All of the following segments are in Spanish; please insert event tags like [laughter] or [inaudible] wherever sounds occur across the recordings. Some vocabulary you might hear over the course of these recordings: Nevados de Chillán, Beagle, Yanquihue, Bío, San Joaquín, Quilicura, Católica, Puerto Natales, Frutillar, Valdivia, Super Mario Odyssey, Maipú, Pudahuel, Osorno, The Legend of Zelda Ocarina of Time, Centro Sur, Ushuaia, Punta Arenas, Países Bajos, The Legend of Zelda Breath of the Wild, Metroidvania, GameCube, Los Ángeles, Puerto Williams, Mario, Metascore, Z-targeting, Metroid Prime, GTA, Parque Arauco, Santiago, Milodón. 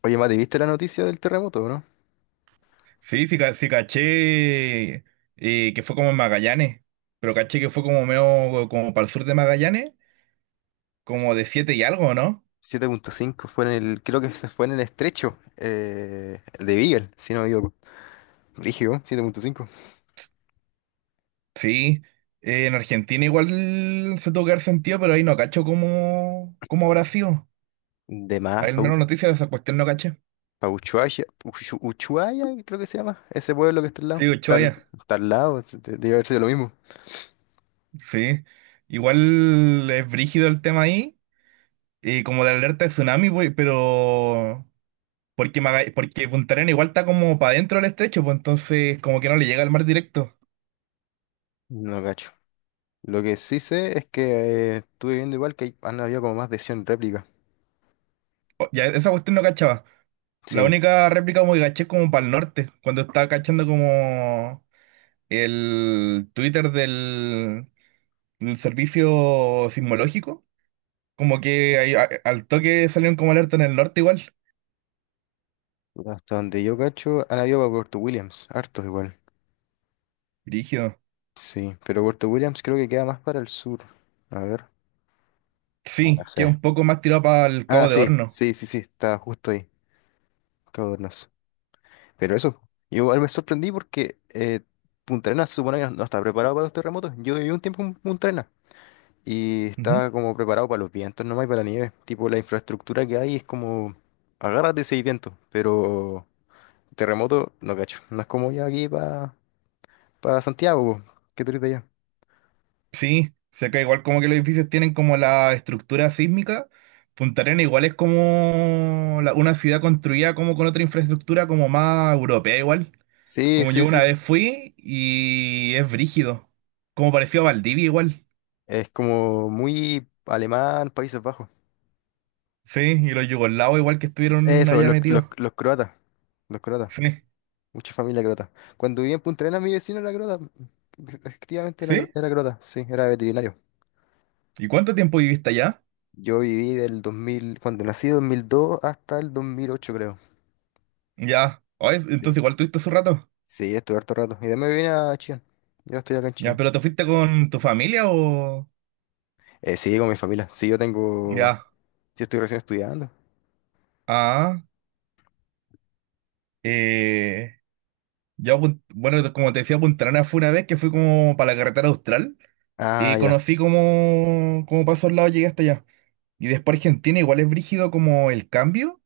Oye, Mati, ¿viste la noticia del terremoto, o no? Sí, sí, sí caché que fue como en Magallanes, pero S- caché que fue como medio como para el sur de Magallanes, como de s- siete y algo, ¿no? 7,5 creo que se fue en el estrecho el de Beagle, si no me equivoco. Rígido, 7,5. Sí, en Argentina igual se tuvo que dar sentido, pero ahí no cacho cómo, cómo habrá sido. De más, Al Pau, menos noticias de esa cuestión no caché. pa' Ushuaia, creo que se llama, ese pueblo que está al lado. Sí, Está al, Ushuaia, está al lado, debe haber sido lo mismo. sí. Igual es brígido el tema ahí, como de alerta de tsunami, pues, pero... Porque, porque Punta Arenas igual está como para adentro del estrecho, pues entonces como que no le llega al mar directo. No cacho. Lo que sí sé es que estuve viendo igual que han habido como más de 100 réplicas. Ya, esa cuestión no cachaba. La Sí, única réplica como que caché es como para el norte, cuando estaba cachando como el Twitter del servicio sismológico, como que ahí al toque salieron como alerta en el norte igual. hasta donde yo cacho, han habido para Puerto Williams, hartos igual. Rígido. Sí, pero Puerto Williams creo que queda más para el sur. A ver, ahora Sí, que sé. un poco más tirado para el Ah, Cabo de sí, Horno. sí, sí, sí, está justo ahí, Cabo Hornos. Pero eso, yo igual me sorprendí porque Punta Arenas se supone que no está preparado para los terremotos. Yo viví un tiempo en Punta Arenas y Ujú. estaba como preparado para los vientos nomás y para la nieve. Tipo, la infraestructura que hay es como, agárrate si hay viento, pero terremoto no cacho. No es como ya aquí para Santiago, po, que tú eres de allá. Sí, se cae igual como que los edificios tienen como la estructura sísmica. Punta Arenas igual es como una ciudad construida como con otra infraestructura como más europea igual. Sí, Como sí, yo sí, una sí, vez sí. fui y es brígido. Como pareció a Valdivia igual. Es como muy alemán, Países Bajos. Sí, y los yugoslavos igual que estuvieron Eso, allá los, los, metidos. los croatas. Los croatas. Sí, Mucha familia croata. Cuando viví en Punta Arenas, mi vecino era croata. Efectivamente era, sí. cro- era croata, sí, era veterinario. ¿Y cuánto tiempo viviste allá? Yo viví del 2000, cuando nací, 2002 hasta el 2008, creo. Ya. Oh, Sí, entonces igual tuviste su rato. sí, estuve harto rato. Y después me vine a Chillán. Yo estoy acá en Ya, Chillán. pero ¿te fuiste con tu familia o...? Sí, con mi familia. Sí, yo tengo. Ya. Yo estoy recién estudiando. Ah. Eh, yo, bueno, como te decía, Punta Arenas fue una vez que fui como para la carretera austral Ah, y ya. conocí como, como para esos lados llegué hasta allá. Y después Argentina igual es brígido como el cambio.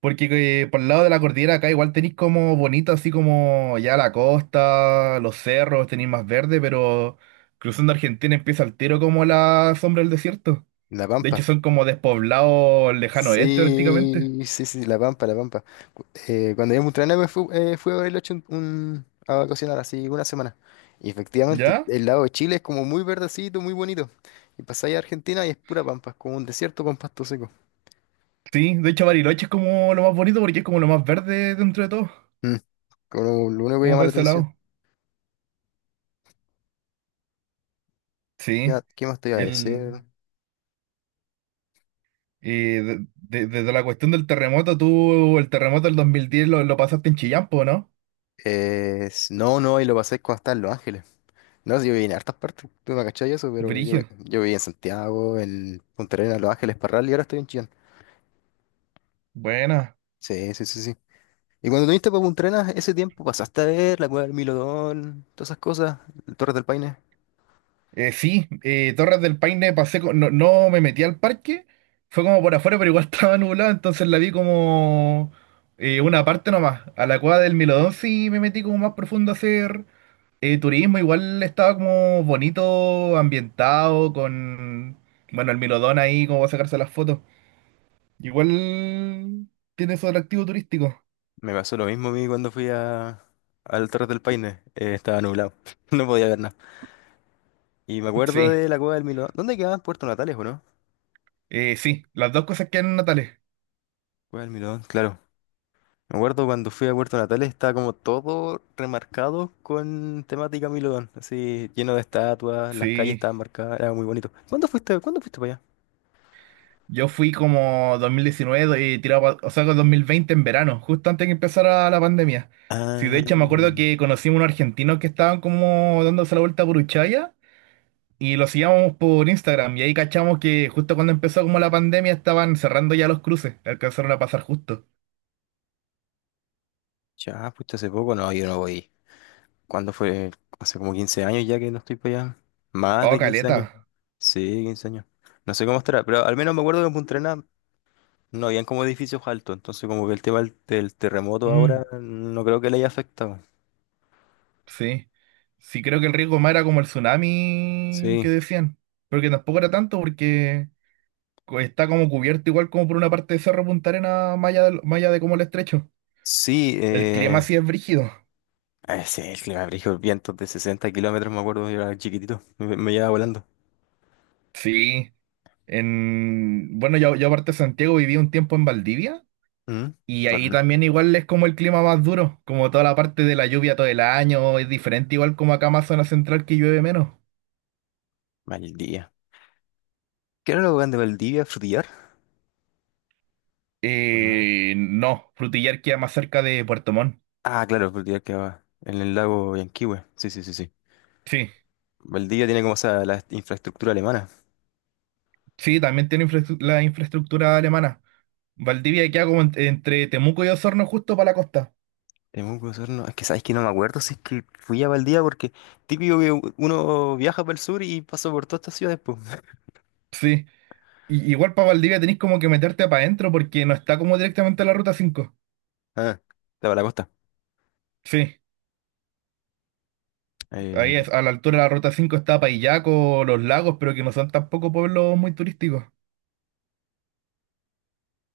Porque por el lado de la cordillera acá igual tenéis como bonito, así como ya la costa, los cerros, tenéis más verde, pero cruzando Argentina empieza al tiro como la sombra del desierto. En La De Pampa. hecho son como despoblados lejano oeste prácticamente. Sí, sí, sí, La Pampa, La Pampa. Cuando yo a me fui, fui a Bariloche a vacacionar así una semana. Y efectivamente, ¿Ya? el lado de Chile es como muy verdecito, muy bonito. Y pasáis a Argentina y es pura pampa, es como un desierto con pasto seco. Sí, de hecho Bariloche es como lo más bonito porque es como lo más verde dentro de todo, Mm, Como lo único que como llama por la ese atención. lado. Sí, Ya, ¿qué más te iba a decir? el, desde la cuestión del terremoto, tú el terremoto del 2010 lo pasaste en Chillán, po, ¿no? No, no, y lo pasé cuando estaba en Los Ángeles. No, si yo viví en hartas partes, tú me cachai eso, pero yo, Brigio, yo viví en Santiago, en Punta Arenas, Los Ángeles, Parral y ahora estoy en Chillán. buena. Sí, sí, sí, sí. Y cuando viniste para Punta Arenas, ese tiempo pasaste a ver la cueva del Milodón, todas esas cosas, el Torres del Paine. Sí, Torres del Paine pasé, no, no me metí al parque, fue como por afuera, pero igual [laughs] estaba nublado, entonces la vi como una parte nomás. A la cueva del Milodón sí me metí como más profundo a hacer turismo, igual estaba como bonito, ambientado, con, bueno, el Milodón ahí como para sacarse las fotos. Igual tiene su atractivo turístico. Me pasó lo mismo a mí cuando fui al Torres del Paine. Estaba nublado, [laughs] no podía ver nada. Y me acuerdo Sí, de la cueva del Milodón. ¿Dónde quedaba? Puerto Natales, ¿o no? Sí, las dos cosas quedan en Natales. Cueva del Milodón, claro. Me acuerdo cuando fui a Puerto Natales, estaba como todo remarcado con temática Milodón. Así, lleno de estatuas, las calles Sí. estaban marcadas, era muy bonito. Cuándo fuiste para allá? Yo fui como 2019 y tirado, o sea, con 2020 en verano, justo antes que empezara la pandemia. Sí, de Ah, hecho me acuerdo que conocimos unos argentinos que estaban como dándose la vuelta por Ushuaia y los seguíamos por Instagram y ahí cachamos que justo cuando empezó como la pandemia estaban cerrando ya los cruces, alcanzaron a pasar justo. ya, fuiste hace poco. No, yo no voy. ¿Cuándo fue? Hace como 15 años ya que no estoy para allá. Más Oh, de 15 caleta. años. Sí, 15 años. No sé cómo estará, pero al menos me acuerdo que en Punta Arenas no habían como edificios altos, entonces como que el tema del terremoto Mm, ahora no creo que le haya afectado. sí. Sí, creo que el riesgo más era como el tsunami que Sí, decían, pero que tampoco era tanto porque está como cubierto igual como por una parte de Cerro Punta Arena, más allá de como el estrecho. sí, El clima sí es brígido. Sí, el clima brígido, vientos de 60 kilómetros, me acuerdo, yo era chiquitito, me llevaba volando. Sí. En, bueno, yo aparte de Santiago viví un tiempo en Valdivia ¿Mm? y ahí Bacán. también igual es como el clima más duro, como toda la parte de la lluvia todo el año, es diferente igual como acá más zona central que llueve menos. Valdivia. ¿Qué era lo grande de Valdivia? ¿Frutillar? ¿O no? No, Frutillar queda más cerca de Puerto Montt. Ah, claro, Frutillar quedaba en el lago Yanquihue. Sí, sí, sí, sí. Sí, Valdivia tiene como esa la infraestructura alemana. sí, también tiene la infraestructura alemana. Valdivia queda como entre Temuco y Osorno justo para la costa. Es que sabes que no me acuerdo si es que fui a Valdivia porque típico que uno viaja para el sur y pasa por todas estas ciudades, pues. [laughs] Sí. Y- igual para Valdivia tenés como que meterte para adentro porque no está como directamente a la ruta cinco. Ah, estaba la costa. Sí, Eh, ahí es, a la altura de la ruta 5 está Paillaco, los lagos, pero que no son tampoco pueblos muy turísticos.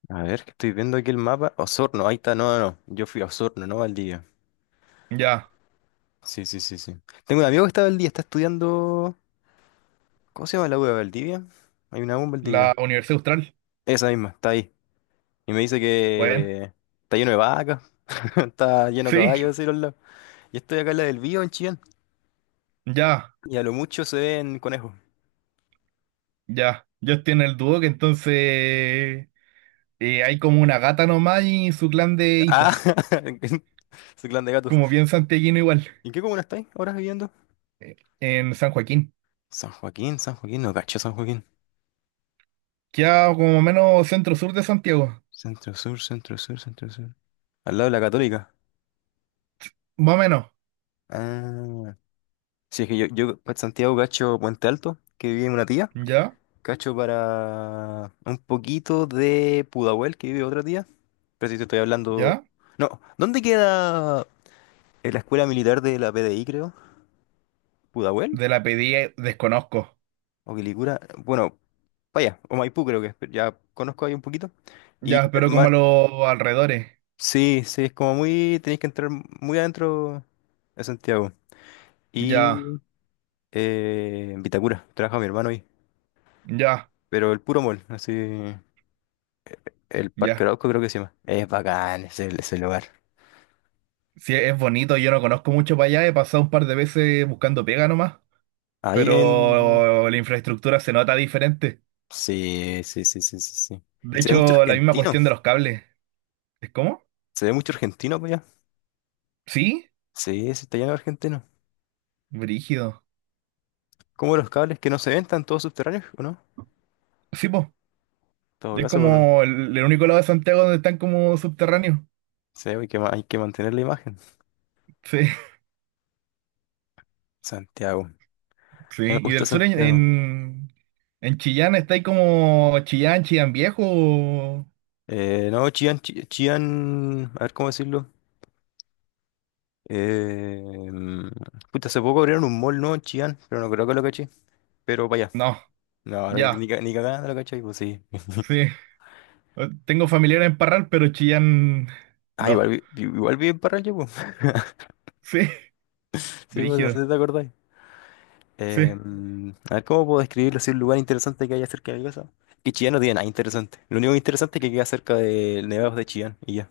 a ver, que estoy viendo aquí el mapa. Osorno, ahí está. No, no, no. Yo fui a Osorno, no a Valdivia. Ya, Sí, sí, sí, sí. Tengo un amigo que está en Valdivia, está estudiando. ¿Cómo se llama la U de Valdivia? Hay una U en la Valdivia. Universidad Austral. Esa misma, está ahí. Y me dice Bueno, que está lleno de vacas, [laughs] está lleno de sí, caballos, así los lados. Y estoy acá en la del Bío, en Chillán. ya, Y a lo mucho se ven conejos. ya. Ellos tienen el dúo que entonces hay como una gata nomás y su clan de Ah, hijos, [laughs] su clan de gatos. como bien santiaguino igual, ¿Y en qué comuna estáis ahora viviendo? en San Joaquín. San Joaquín, San Joaquín, no cacho San Joaquín. Queda como menos centro-sur de Santiago, Centro Sur, Centro Sur, Centro Sur. Al lado de la Católica. más o menos. Ah, sí, es que yo, para Santiago cacho Puente Alto, que vive una tía. Ya, Cacho para un poquito de Pudahuel, que vive otra tía. Pero si te estoy hablando. ya. No, ¿dónde queda la escuela militar de la PDI, creo? ¿Pudahuel? De la pedí desconozco. ¿O Quilicura? Bueno, vaya, o Maipú creo que es, pero ya conozco ahí un poquito. Y Ya, mi pero como a hermano, los alrededores. sí, sí, es como muy, tenéis que entrar muy adentro de Santiago. Ya, Y en Vitacura, trabaja mi hermano ahí, ya, pero el puro mall, así, el Parque ya. Arauco creo que se llama. Es bacán ese lugar. Sí, es bonito, yo no conozco mucho para allá, he pasado un par de veces buscando pega nomás, Ahí en... pero la infraestructura se nota diferente. Sí, sí, sí, sí, sí, sí. Y De se ve mucho hecho, la misma argentino, cuestión de los cables. ¿Es cómo? se ve mucho argentino pues allá. ¿Sí? Sí, se está lleno de argentinos. Brígido. Como los cables que no se ven, están todos subterráneos, ¿o no? En Sí, po. todo Es caso, bueno, como el único lado de Santiago donde están como subterráneos. se ve, hay que mantener la imagen. Sí, [laughs] Santiago. sí. No me Y gusta del sur Santiago. En Chillán está ahí como Chillán, Chillán Viejo. No, Chillán, Chillán, a ver cómo decirlo. Eh, mm, Puta, hace poco abrieron un mall, ¿no? en Chillán, pero no creo que lo caché. Pero vaya. No, No, ni, ya. ca- ni cagada no lo caché, pues sí. Sí. Tengo familiares en Parral, pero Chillán. Ah, No. igual vive en Parral, pues. [laughs] Sí, [laughs] Sí, pues no sé brígido. si te acordáis. Sí. A ver cómo puedo describirlo así un lugar interesante que haya cerca de mi casa. Que Chillán no tiene nada interesante. Lo único interesante es que queda cerca de Nevados de Chillán y ya.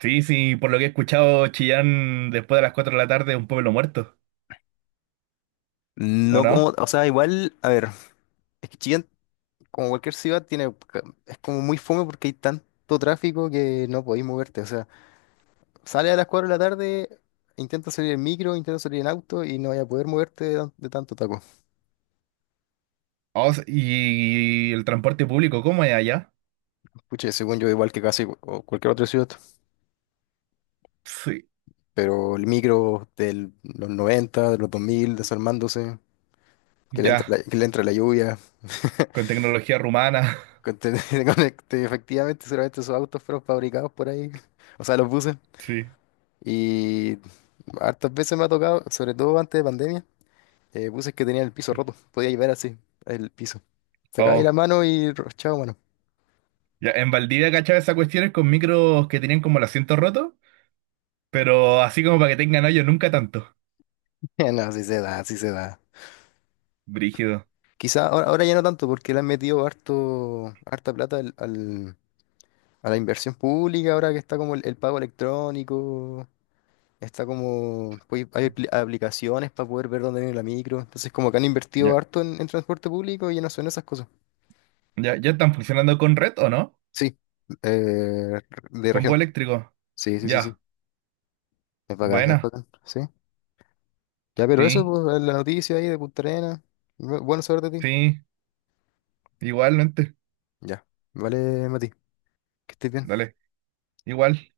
Sí, sí, por lo que he escuchado, Chillán después de las 4 de la tarde es un pueblo muerto. ¿O No como, no? o sea, igual, a ver, es que Chillán como cualquier ciudad, es como muy fome porque hay tanto tráfico que no podéis moverte. O sea, sale a las 4 de la tarde, intenta salir en micro, intenta salir en auto y no vas a poder moverte de tanto taco. Oh, y el transporte público, ¿cómo es allá? Pucha, según yo, igual que casi o cualquier otra ciudad, Sí. pero el micro de los 90, de los 2000 desarmándose, Ya, que le entra la lluvia. [laughs] con tecnología rumana. [laughs] con- te- [laughs] Efectivamente, seguramente esos autos fueron fabricados por ahí, [laughs] o sea, los buses. Sí. Y hartas veces me ha tocado, sobre todo antes de pandemia, puse que tenía el piso roto. Podía llevar así, el piso. Sacaba ahí Oh, la mano y chao, mano. ya, en Valdivia cachaba esas cuestiones con micros que tenían como el asiento roto, pero así como para que tengan hoyo, nunca tanto. [laughs] No, así se da, así se da. Brígido. Quizá ahora, ya no tanto, porque le han metido harta plata a la inversión pública, ahora que está como el pago electrónico, está como, pues, hay aplicaciones para poder ver dónde viene la micro, entonces como que han invertido Ya, harto en transporte público y ya no son esas cosas. ya, ¿ya están funcionando con red o no? Sí, eh, de Con bus región. eléctrico. Sí, sí, sí, sí. Ya. Es bacán, es Buena, bacán. Sí. Ya, pero eso, sí, pues, la noticia ahí de Punta Arenas. Bueno saber de ti. sí, igualmente, Ya, vale, Mati, que estés bien. dale, igual.